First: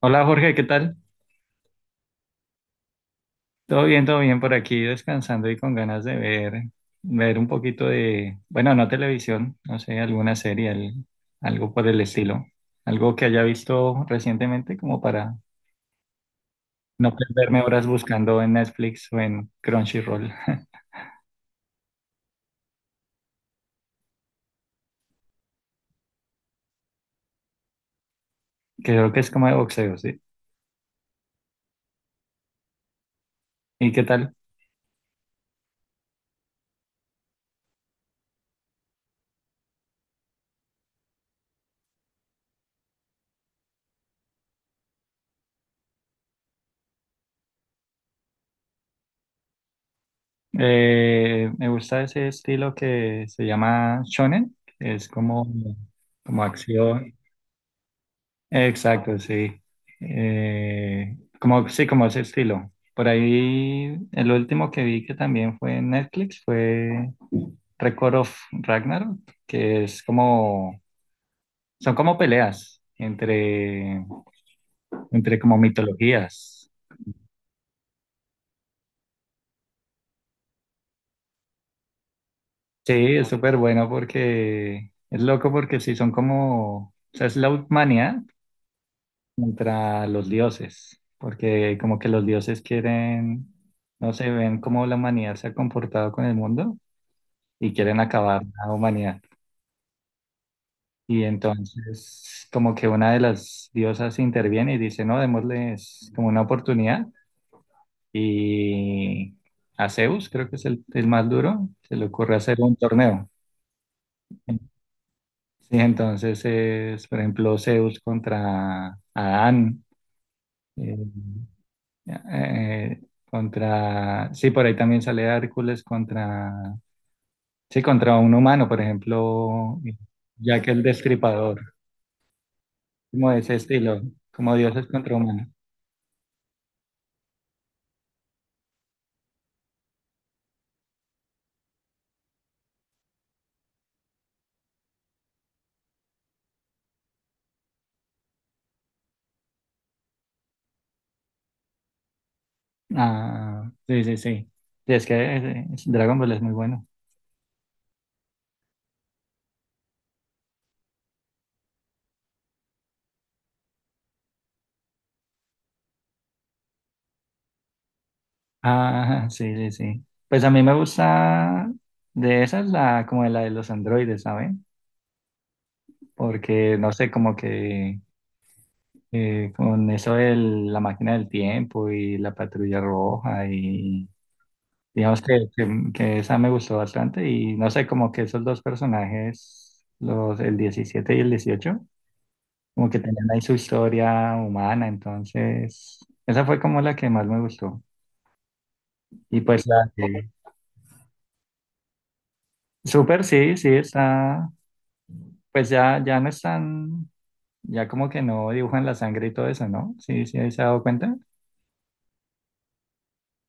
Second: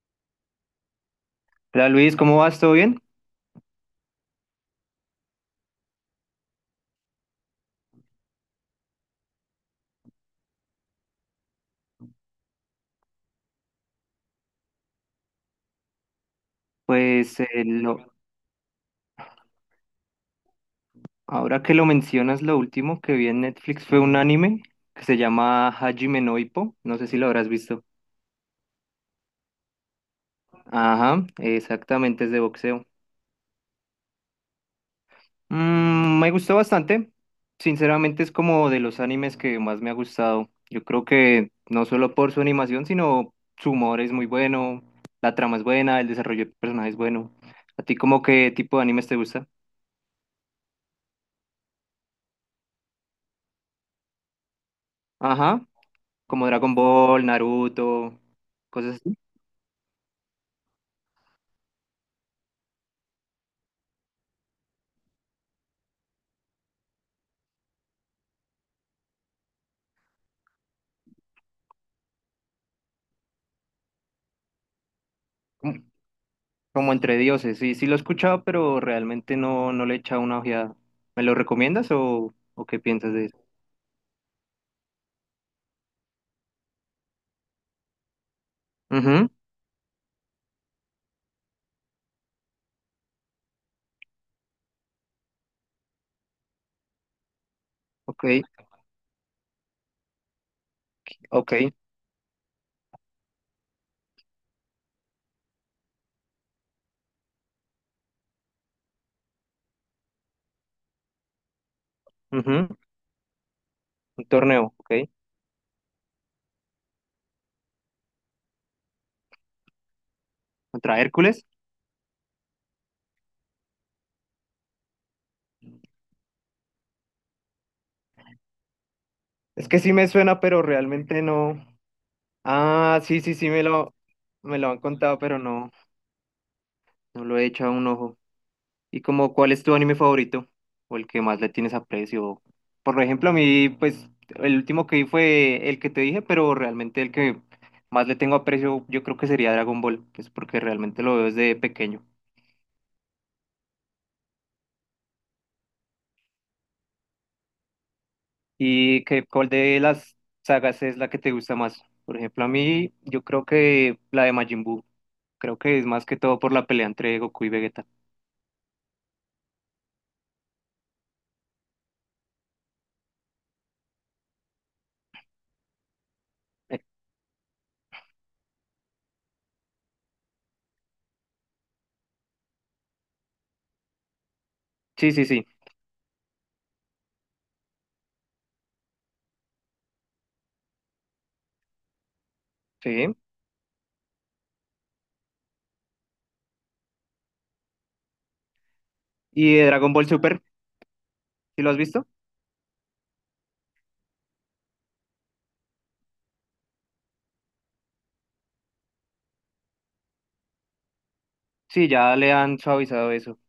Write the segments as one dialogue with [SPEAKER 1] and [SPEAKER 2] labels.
[SPEAKER 1] Hola Jorge, ¿qué tal?
[SPEAKER 2] Hola Luis, ¿cómo vas? ¿Todo bien?
[SPEAKER 1] Todo bien por aquí, descansando y con ganas de ver un poquito de, bueno, no televisión, no sé, alguna serie, algo por el estilo, algo que haya visto recientemente como para no
[SPEAKER 2] Pues
[SPEAKER 1] perderme horas buscando en Netflix o en Crunchyroll.
[SPEAKER 2] ahora que lo mencionas, lo último que vi en Netflix fue un anime que se llama Hajime no Ippo. No sé si lo habrás visto.
[SPEAKER 1] Que creo que es como de boxeo, ¿sí?
[SPEAKER 2] Ajá, exactamente, es de boxeo.
[SPEAKER 1] ¿Y qué tal?
[SPEAKER 2] Me gustó bastante. Sinceramente es como de los animes que más me ha gustado. Yo creo que no solo por su animación, sino su humor es muy bueno, la trama es buena, el desarrollo de personajes es bueno. ¿A ti como qué tipo de animes te gusta?
[SPEAKER 1] Me gusta ese estilo que se llama shonen, que es como,
[SPEAKER 2] Ajá.
[SPEAKER 1] como
[SPEAKER 2] Como Dragon
[SPEAKER 1] acción.
[SPEAKER 2] Ball, Naruto, cosas así,
[SPEAKER 1] Exacto, sí. Como, sí, como ese estilo. Por ahí, el último que vi que también fue en Netflix fue Record of Ragnarok, que es como, son como peleas entre como
[SPEAKER 2] como,
[SPEAKER 1] mitologías.
[SPEAKER 2] como entre dioses. Sí, sí lo he escuchado, pero realmente no le he echado una ojeada. ¿Me lo recomiendas o qué
[SPEAKER 1] Sí,
[SPEAKER 2] piensas de
[SPEAKER 1] es
[SPEAKER 2] eso?
[SPEAKER 1] súper bueno porque, es loco porque sí, son como, o sea, es la humanidad
[SPEAKER 2] Ujú,
[SPEAKER 1] contra los dioses, porque como que los dioses quieren, no sé, ven cómo la humanidad se ha comportado con el mundo y quieren
[SPEAKER 2] ok,
[SPEAKER 1] acabar la humanidad. Y
[SPEAKER 2] ok,
[SPEAKER 1] entonces como que una de las diosas interviene y dice, no, démosles como una oportunidad. Y a Zeus, creo que es el más duro, se le ocurre hacer
[SPEAKER 2] ujú,
[SPEAKER 1] un torneo.
[SPEAKER 2] un torneo, ok.
[SPEAKER 1] Sí, entonces es, por ejemplo, Zeus contra Adán, eh,
[SPEAKER 2] ¿Contra Hércules?
[SPEAKER 1] sí, por ahí también sale Hércules contra, sí, contra un humano, por
[SPEAKER 2] Es que
[SPEAKER 1] ejemplo,
[SPEAKER 2] sí me suena, pero
[SPEAKER 1] Jack el
[SPEAKER 2] realmente
[SPEAKER 1] Destripador.
[SPEAKER 2] no. Ah, sí,
[SPEAKER 1] Como
[SPEAKER 2] sí,
[SPEAKER 1] de
[SPEAKER 2] sí,
[SPEAKER 1] ese
[SPEAKER 2] me lo,
[SPEAKER 1] estilo, como
[SPEAKER 2] me lo han
[SPEAKER 1] dioses contra
[SPEAKER 2] contado, pero
[SPEAKER 1] humanos.
[SPEAKER 2] no lo he echado un ojo. Y como, ¿cuál es tu anime favorito? O el que más le tienes aprecio. Por ejemplo, a mí, pues, el último que vi fue el que te dije, pero realmente el que más le tengo aprecio, yo creo que sería Dragon Ball, pues porque realmente lo veo desde pequeño.
[SPEAKER 1] Ah, sí, sí, sí. Sí, es que Dragon Ball es muy bueno.
[SPEAKER 2] ¿Y qué, cuál de las sagas es la que te gusta más? Por ejemplo, a mí, yo creo que la de Majin Buu. Creo que es más que todo por la pelea entre Goku y Vegeta.
[SPEAKER 1] Ah, sí, sí, sí. Pues a mí me gusta de esas la como de la de los androides, ¿saben? Porque
[SPEAKER 2] Eh,
[SPEAKER 1] no sé, como que con eso de la máquina del tiempo y la patrulla roja y
[SPEAKER 2] sí,
[SPEAKER 1] digamos
[SPEAKER 2] sí, sí,
[SPEAKER 1] que esa me gustó bastante y no sé, como que esos dos personajes, los el 17 y el 18 como que
[SPEAKER 2] sí.
[SPEAKER 1] tenían ahí su historia humana, entonces esa fue como la que más me gustó. Y
[SPEAKER 2] ¿Y de
[SPEAKER 1] pues la
[SPEAKER 2] Dragon Ball
[SPEAKER 1] de
[SPEAKER 2] Super? ¿Sí lo has visto?
[SPEAKER 1] Super sí, sí, está, pues ya no están, ya como que no dibujan la sangre y todo eso, ¿no? Sí, sí, ahí se ha dado cuenta.
[SPEAKER 2] Sí, ya le han suavizado eso.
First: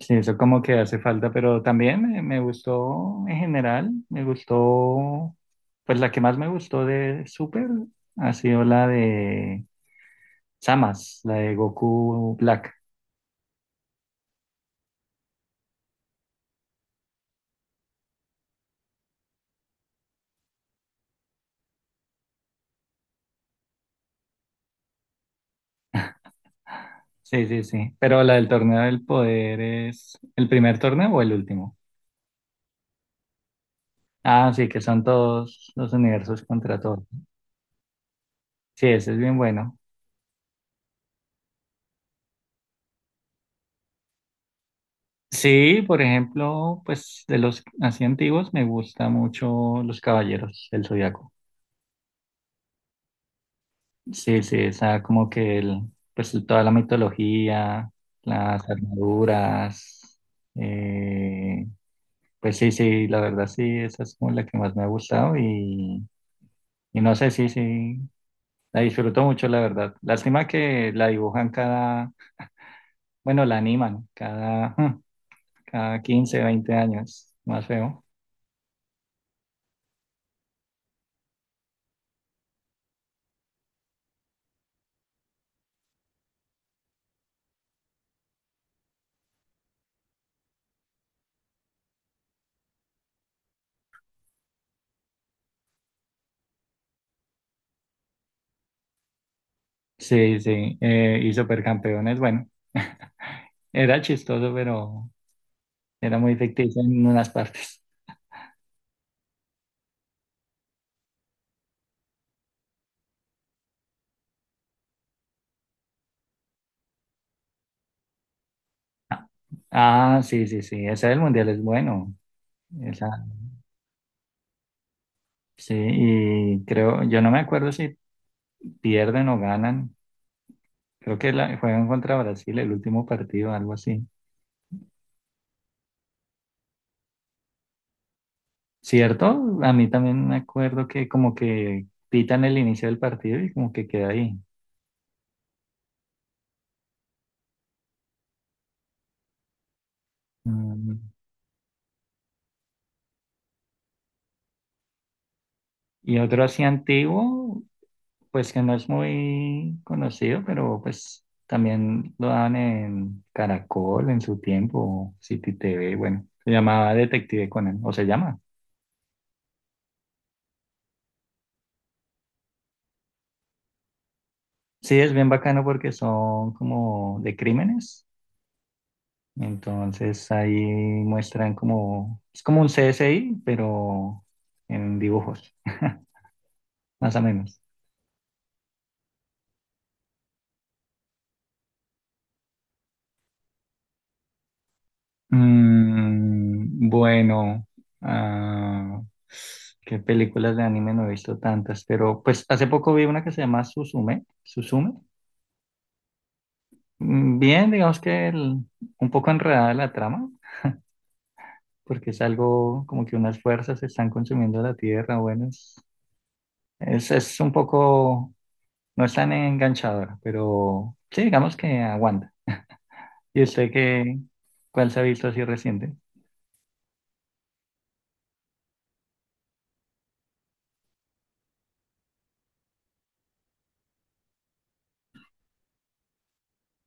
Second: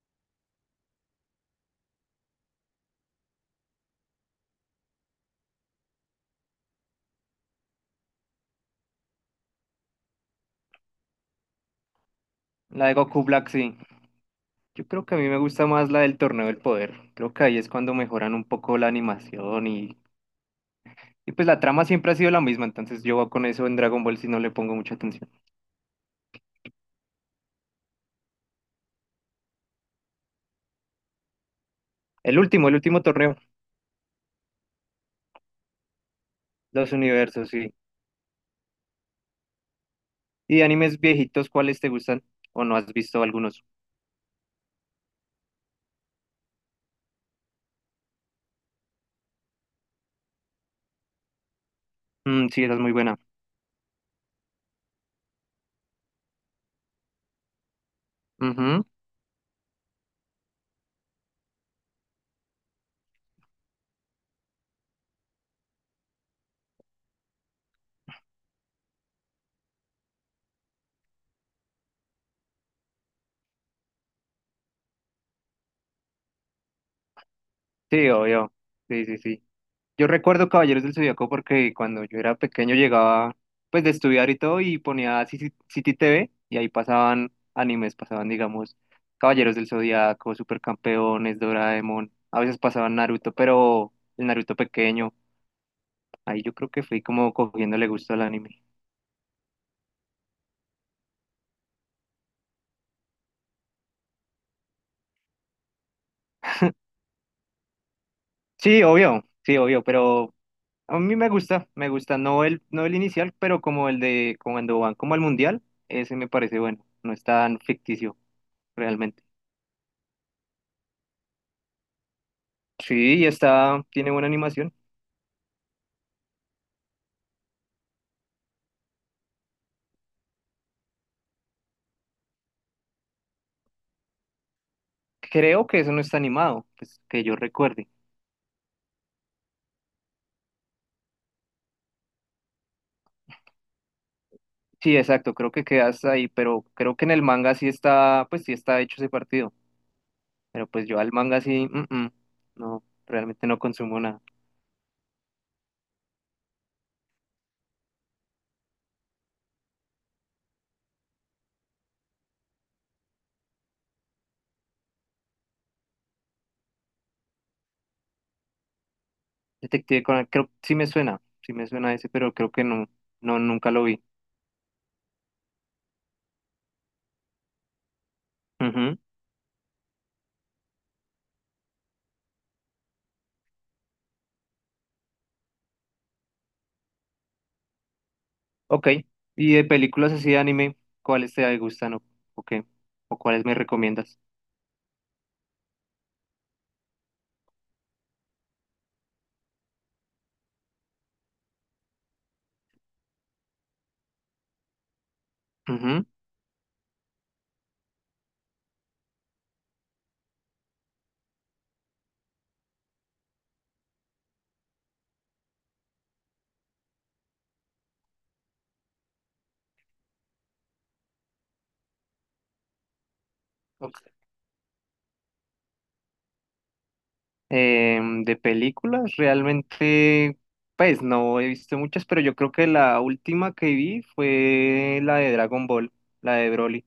[SPEAKER 1] Sí, eso como que hace falta, pero también me gustó en general, me gustó, pues la que más me gustó de Super ha sido la de Samas, la de Goku Black.
[SPEAKER 2] La de Goku Black, sí. Yo creo que a mí me gusta más la del Torneo del Poder. Creo que ahí es cuando mejoran un poco la animación y pues la trama siempre ha sido la misma, entonces yo con eso en Dragon Ball si no le pongo mucha atención.
[SPEAKER 1] Sí, sí, sí. Pero la del torneo del poder es el primer torneo o el último.
[SPEAKER 2] El último torneo,
[SPEAKER 1] Ah, sí, que son todos los universos contra
[SPEAKER 2] los
[SPEAKER 1] todos.
[SPEAKER 2] universos, sí.
[SPEAKER 1] Sí, ese es bien bueno.
[SPEAKER 2] Y de animes viejitos, ¿cuáles te gustan? ¿O no has visto algunos?
[SPEAKER 1] Sí, por ejemplo, pues de los así antiguos me gusta mucho los caballeros del Zodiaco.
[SPEAKER 2] Mm, sí, esa es muy buena.
[SPEAKER 1] Sí, sí, esa como que toda la mitología, las
[SPEAKER 2] Ujú.
[SPEAKER 1] armaduras, eh, pues sí, sí, la verdad sí, esa es como la que más me ha gustado y no sé, sí, sí, la disfruto mucho, la verdad. Lástima que la dibujan cada, bueno, la animan cada, cada 15 20 años, más feo.
[SPEAKER 2] Sí, obvio. Sí, sí, sí. Yo recuerdo Caballeros del Zodíaco porque cuando yo era pequeño llegaba pues de estudiar y todo y ponía City TV y ahí pasaban animes, pasaban digamos Caballeros del Zodíaco, Supercampeones, Doraemon, a veces pasaban Naruto, pero el Naruto pequeño. Ahí yo creo que fui como cogiéndole gusto al anime.
[SPEAKER 1] Sí, sí, y Supercampeones, bueno, era chistoso, pero era muy ficticio en unas partes.
[SPEAKER 2] Sí, obvio, pero a mí me gusta, no el, no el inicial, pero como el de cuando van como al mundial, ese me parece bueno, no es tan ficticio realmente.
[SPEAKER 1] Ah, ah, sí, sí, sí, ese del Mundial es bueno.
[SPEAKER 2] Sí,
[SPEAKER 1] Esa,
[SPEAKER 2] y está, tiene buena animación.
[SPEAKER 1] sí, y creo, yo no me acuerdo si pierden o ganan. Creo que juegan contra Brasil el último partido, algo así.
[SPEAKER 2] Creo que eso no está animado, pues que yo recuerde.
[SPEAKER 1] ¿Cierto? A mí también me acuerdo que como que pitan el inicio del partido y como que queda ahí.
[SPEAKER 2] Sí, exacto, creo que queda hasta ahí, pero creo que en el manga sí está, pues sí está hecho ese partido, pero pues
[SPEAKER 1] Mm.
[SPEAKER 2] yo al manga sí, no, realmente no consumo nada.
[SPEAKER 1] Y otro así antiguo, pues que no es muy conocido, pero pues también lo daban en Caracol en su tiempo, City T V, bueno, se llamaba Detective Conan, o se llama.
[SPEAKER 2] Detective Conan, creo, sí me suena ese, pero creo que no, no, nunca lo vi.
[SPEAKER 1] Sí, es bien bacano porque son como de crímenes,
[SPEAKER 2] Ujú,
[SPEAKER 1] entonces ahí muestran como, es como un C S I pero en dibujos, más o menos.
[SPEAKER 2] ok. ¿Y de películas así de anime, cuáles te gustan o qué? ¿O cuáles me recomiendas?
[SPEAKER 1] Bueno, ah, qué películas de anime no he visto tantas, pero pues hace poco vi una que se llama Suzume, Suzume.
[SPEAKER 2] Ujú,
[SPEAKER 1] Bien, digamos que un poco enredada la trama, porque es algo como que unas fuerzas están consumiendo la tierra, bueno, es un poco, no es tan enganchadora, pero sí, digamos que aguanta. ¿Y usted
[SPEAKER 2] ok.
[SPEAKER 1] cuál se ha visto así reciente?
[SPEAKER 2] De películas, realmente, pues no he visto muchas, pero yo creo que la última que vi fue la de Dragon Ball, la de Broly,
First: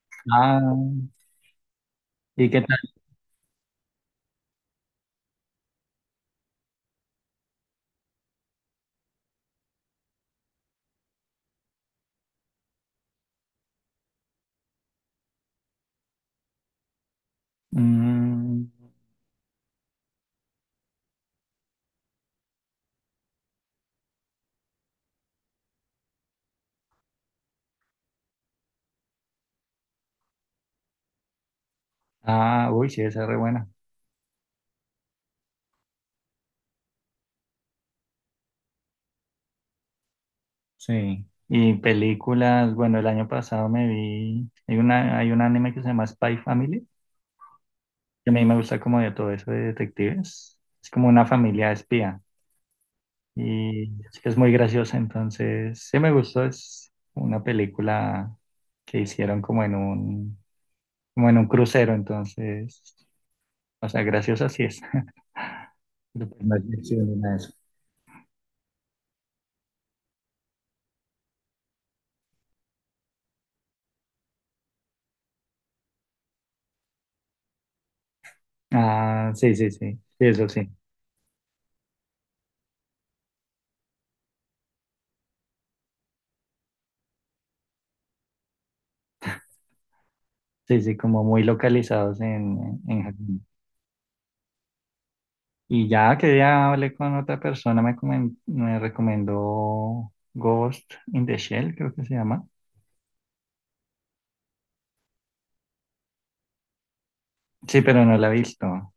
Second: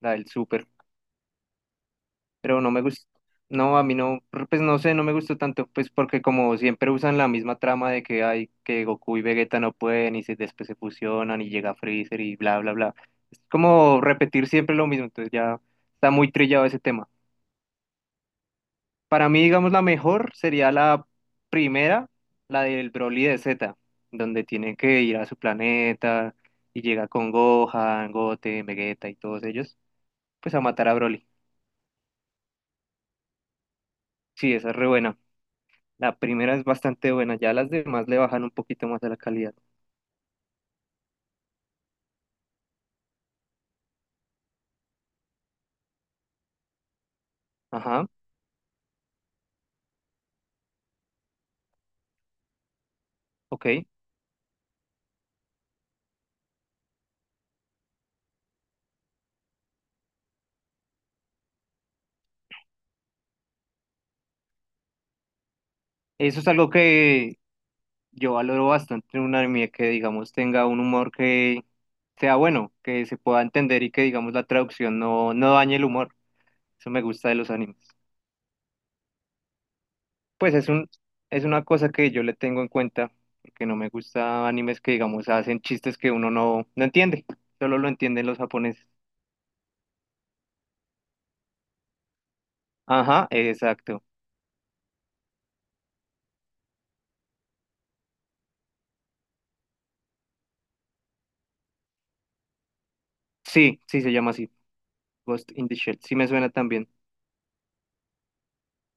[SPEAKER 2] la del Super.
[SPEAKER 1] Ah, ¿y
[SPEAKER 2] Pero
[SPEAKER 1] qué
[SPEAKER 2] no
[SPEAKER 1] tal?
[SPEAKER 2] me gusta, no, a mí no, pues no sé, no me gustó tanto, pues porque como siempre usan la misma trama de que hay que Goku y Vegeta no pueden y después se fusionan y llega Freezer y bla, bla, bla. Es como repetir siempre lo mismo, entonces ya está muy trillado ese tema.
[SPEAKER 1] Mm,
[SPEAKER 2] Para mí, digamos, la mejor sería la primera, la del Broly de Z, donde tiene que ir a su planeta y llega con Gohan, Goten, Vegeta y todos ellos, pues a matar a Broly.
[SPEAKER 1] Ah, uy, sí, esa es re buena.
[SPEAKER 2] Sí, esa es re buena. La primera es bastante buena, ya las demás le bajan un poquito más a la calidad.
[SPEAKER 1] Sí. Y películas, bueno, el año pasado me vi, hay un anime que se llama Spy Family,
[SPEAKER 2] Ajá,
[SPEAKER 1] que a mí me gusta como de todo eso de detectives. Es como una familia de espía
[SPEAKER 2] ok.
[SPEAKER 1] y es que es muy graciosa, entonces sí me gustó, es una película que hicieron como como en un crucero, entonces, o sea, graciosa sí es. Pero
[SPEAKER 2] Eso
[SPEAKER 1] pues
[SPEAKER 2] es
[SPEAKER 1] no es
[SPEAKER 2] algo
[SPEAKER 1] ficción ni nada
[SPEAKER 2] que
[SPEAKER 1] de eso.
[SPEAKER 2] yo valoro bastante en un anime que, digamos, tenga un humor que sea bueno, que se pueda entender y que, digamos, la traducción no dañe el humor. Eso me gusta de los animes.
[SPEAKER 1] Ah, sí, sí, sí, sí, eso
[SPEAKER 2] Pues
[SPEAKER 1] sí.
[SPEAKER 2] es un, es una cosa que yo le tengo en cuenta, porque no me gusta animes que, digamos, hacen chistes que uno no entiende, solo lo entienden los japoneses.
[SPEAKER 1] Sí, sí, como muy localizados en
[SPEAKER 2] Ajá,
[SPEAKER 1] Japón.
[SPEAKER 2] exacto.
[SPEAKER 1] Y ya que ya hablé con otra persona, me recomendó Ghost in the Shell, creo que se llama.
[SPEAKER 2] Sí, sí se llama así, Ghost in the Shell. Sí me suena también.
[SPEAKER 1] Sí, pero no la he visto.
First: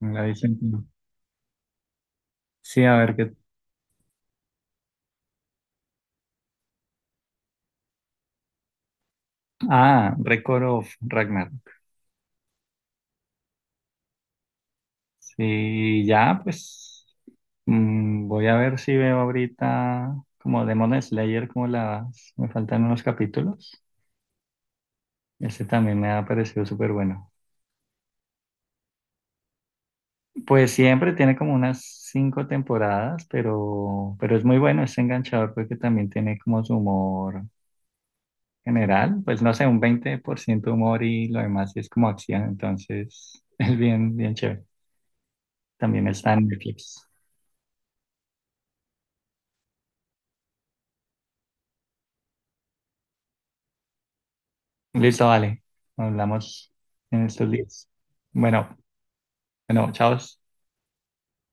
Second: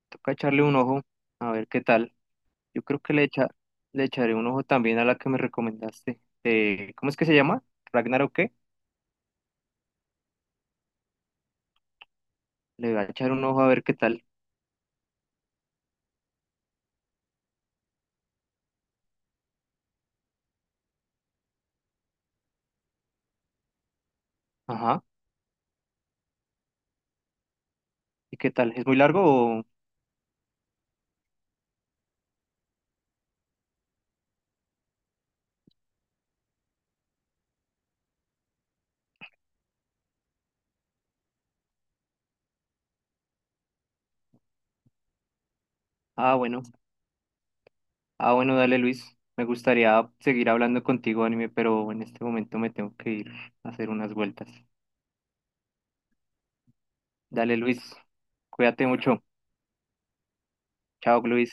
[SPEAKER 1] No la he
[SPEAKER 2] Toca
[SPEAKER 1] visto
[SPEAKER 2] echarle un
[SPEAKER 1] entera.
[SPEAKER 2] ojo, a ver qué tal. Yo
[SPEAKER 1] Sí, a
[SPEAKER 2] creo que
[SPEAKER 1] ver qué.
[SPEAKER 2] le echaré un ojo también a la que me recomendaste. ¿Cómo es que se llama? ¿Ragnar o qué?
[SPEAKER 1] Ah, Record of Ragnar.
[SPEAKER 2] Le voy a echar un ojo a ver qué tal.
[SPEAKER 1] Sí, ya, pues voy a ver si veo ahorita como Demon Slayer, como las. Me faltan unos capítulos.
[SPEAKER 2] Ajá.
[SPEAKER 1] Ese también me ha parecido súper bueno.
[SPEAKER 2] ¿Y qué tal? ¿Es muy largo o...?
[SPEAKER 1] Pues siempre tiene como unas cinco temporadas, pero es muy bueno, es enganchador porque también tiene como su humor general, pues no sé, un 20% humor y lo demás sí es como acción, entonces es bien, bien chévere. También está
[SPEAKER 2] Ah,
[SPEAKER 1] en
[SPEAKER 2] bueno.
[SPEAKER 1] Netflix.
[SPEAKER 2] Ah, bueno, dale, Luis. Me gustaría seguir hablando contigo, anime, pero en este momento me tengo que ir a hacer unas vueltas.
[SPEAKER 1] Listo, vale. Hablamos en estos
[SPEAKER 2] Dale, Luis.
[SPEAKER 1] días. Bueno,
[SPEAKER 2] Cuídate mucho.
[SPEAKER 1] bueno, chao.
[SPEAKER 2] Chao, Luis.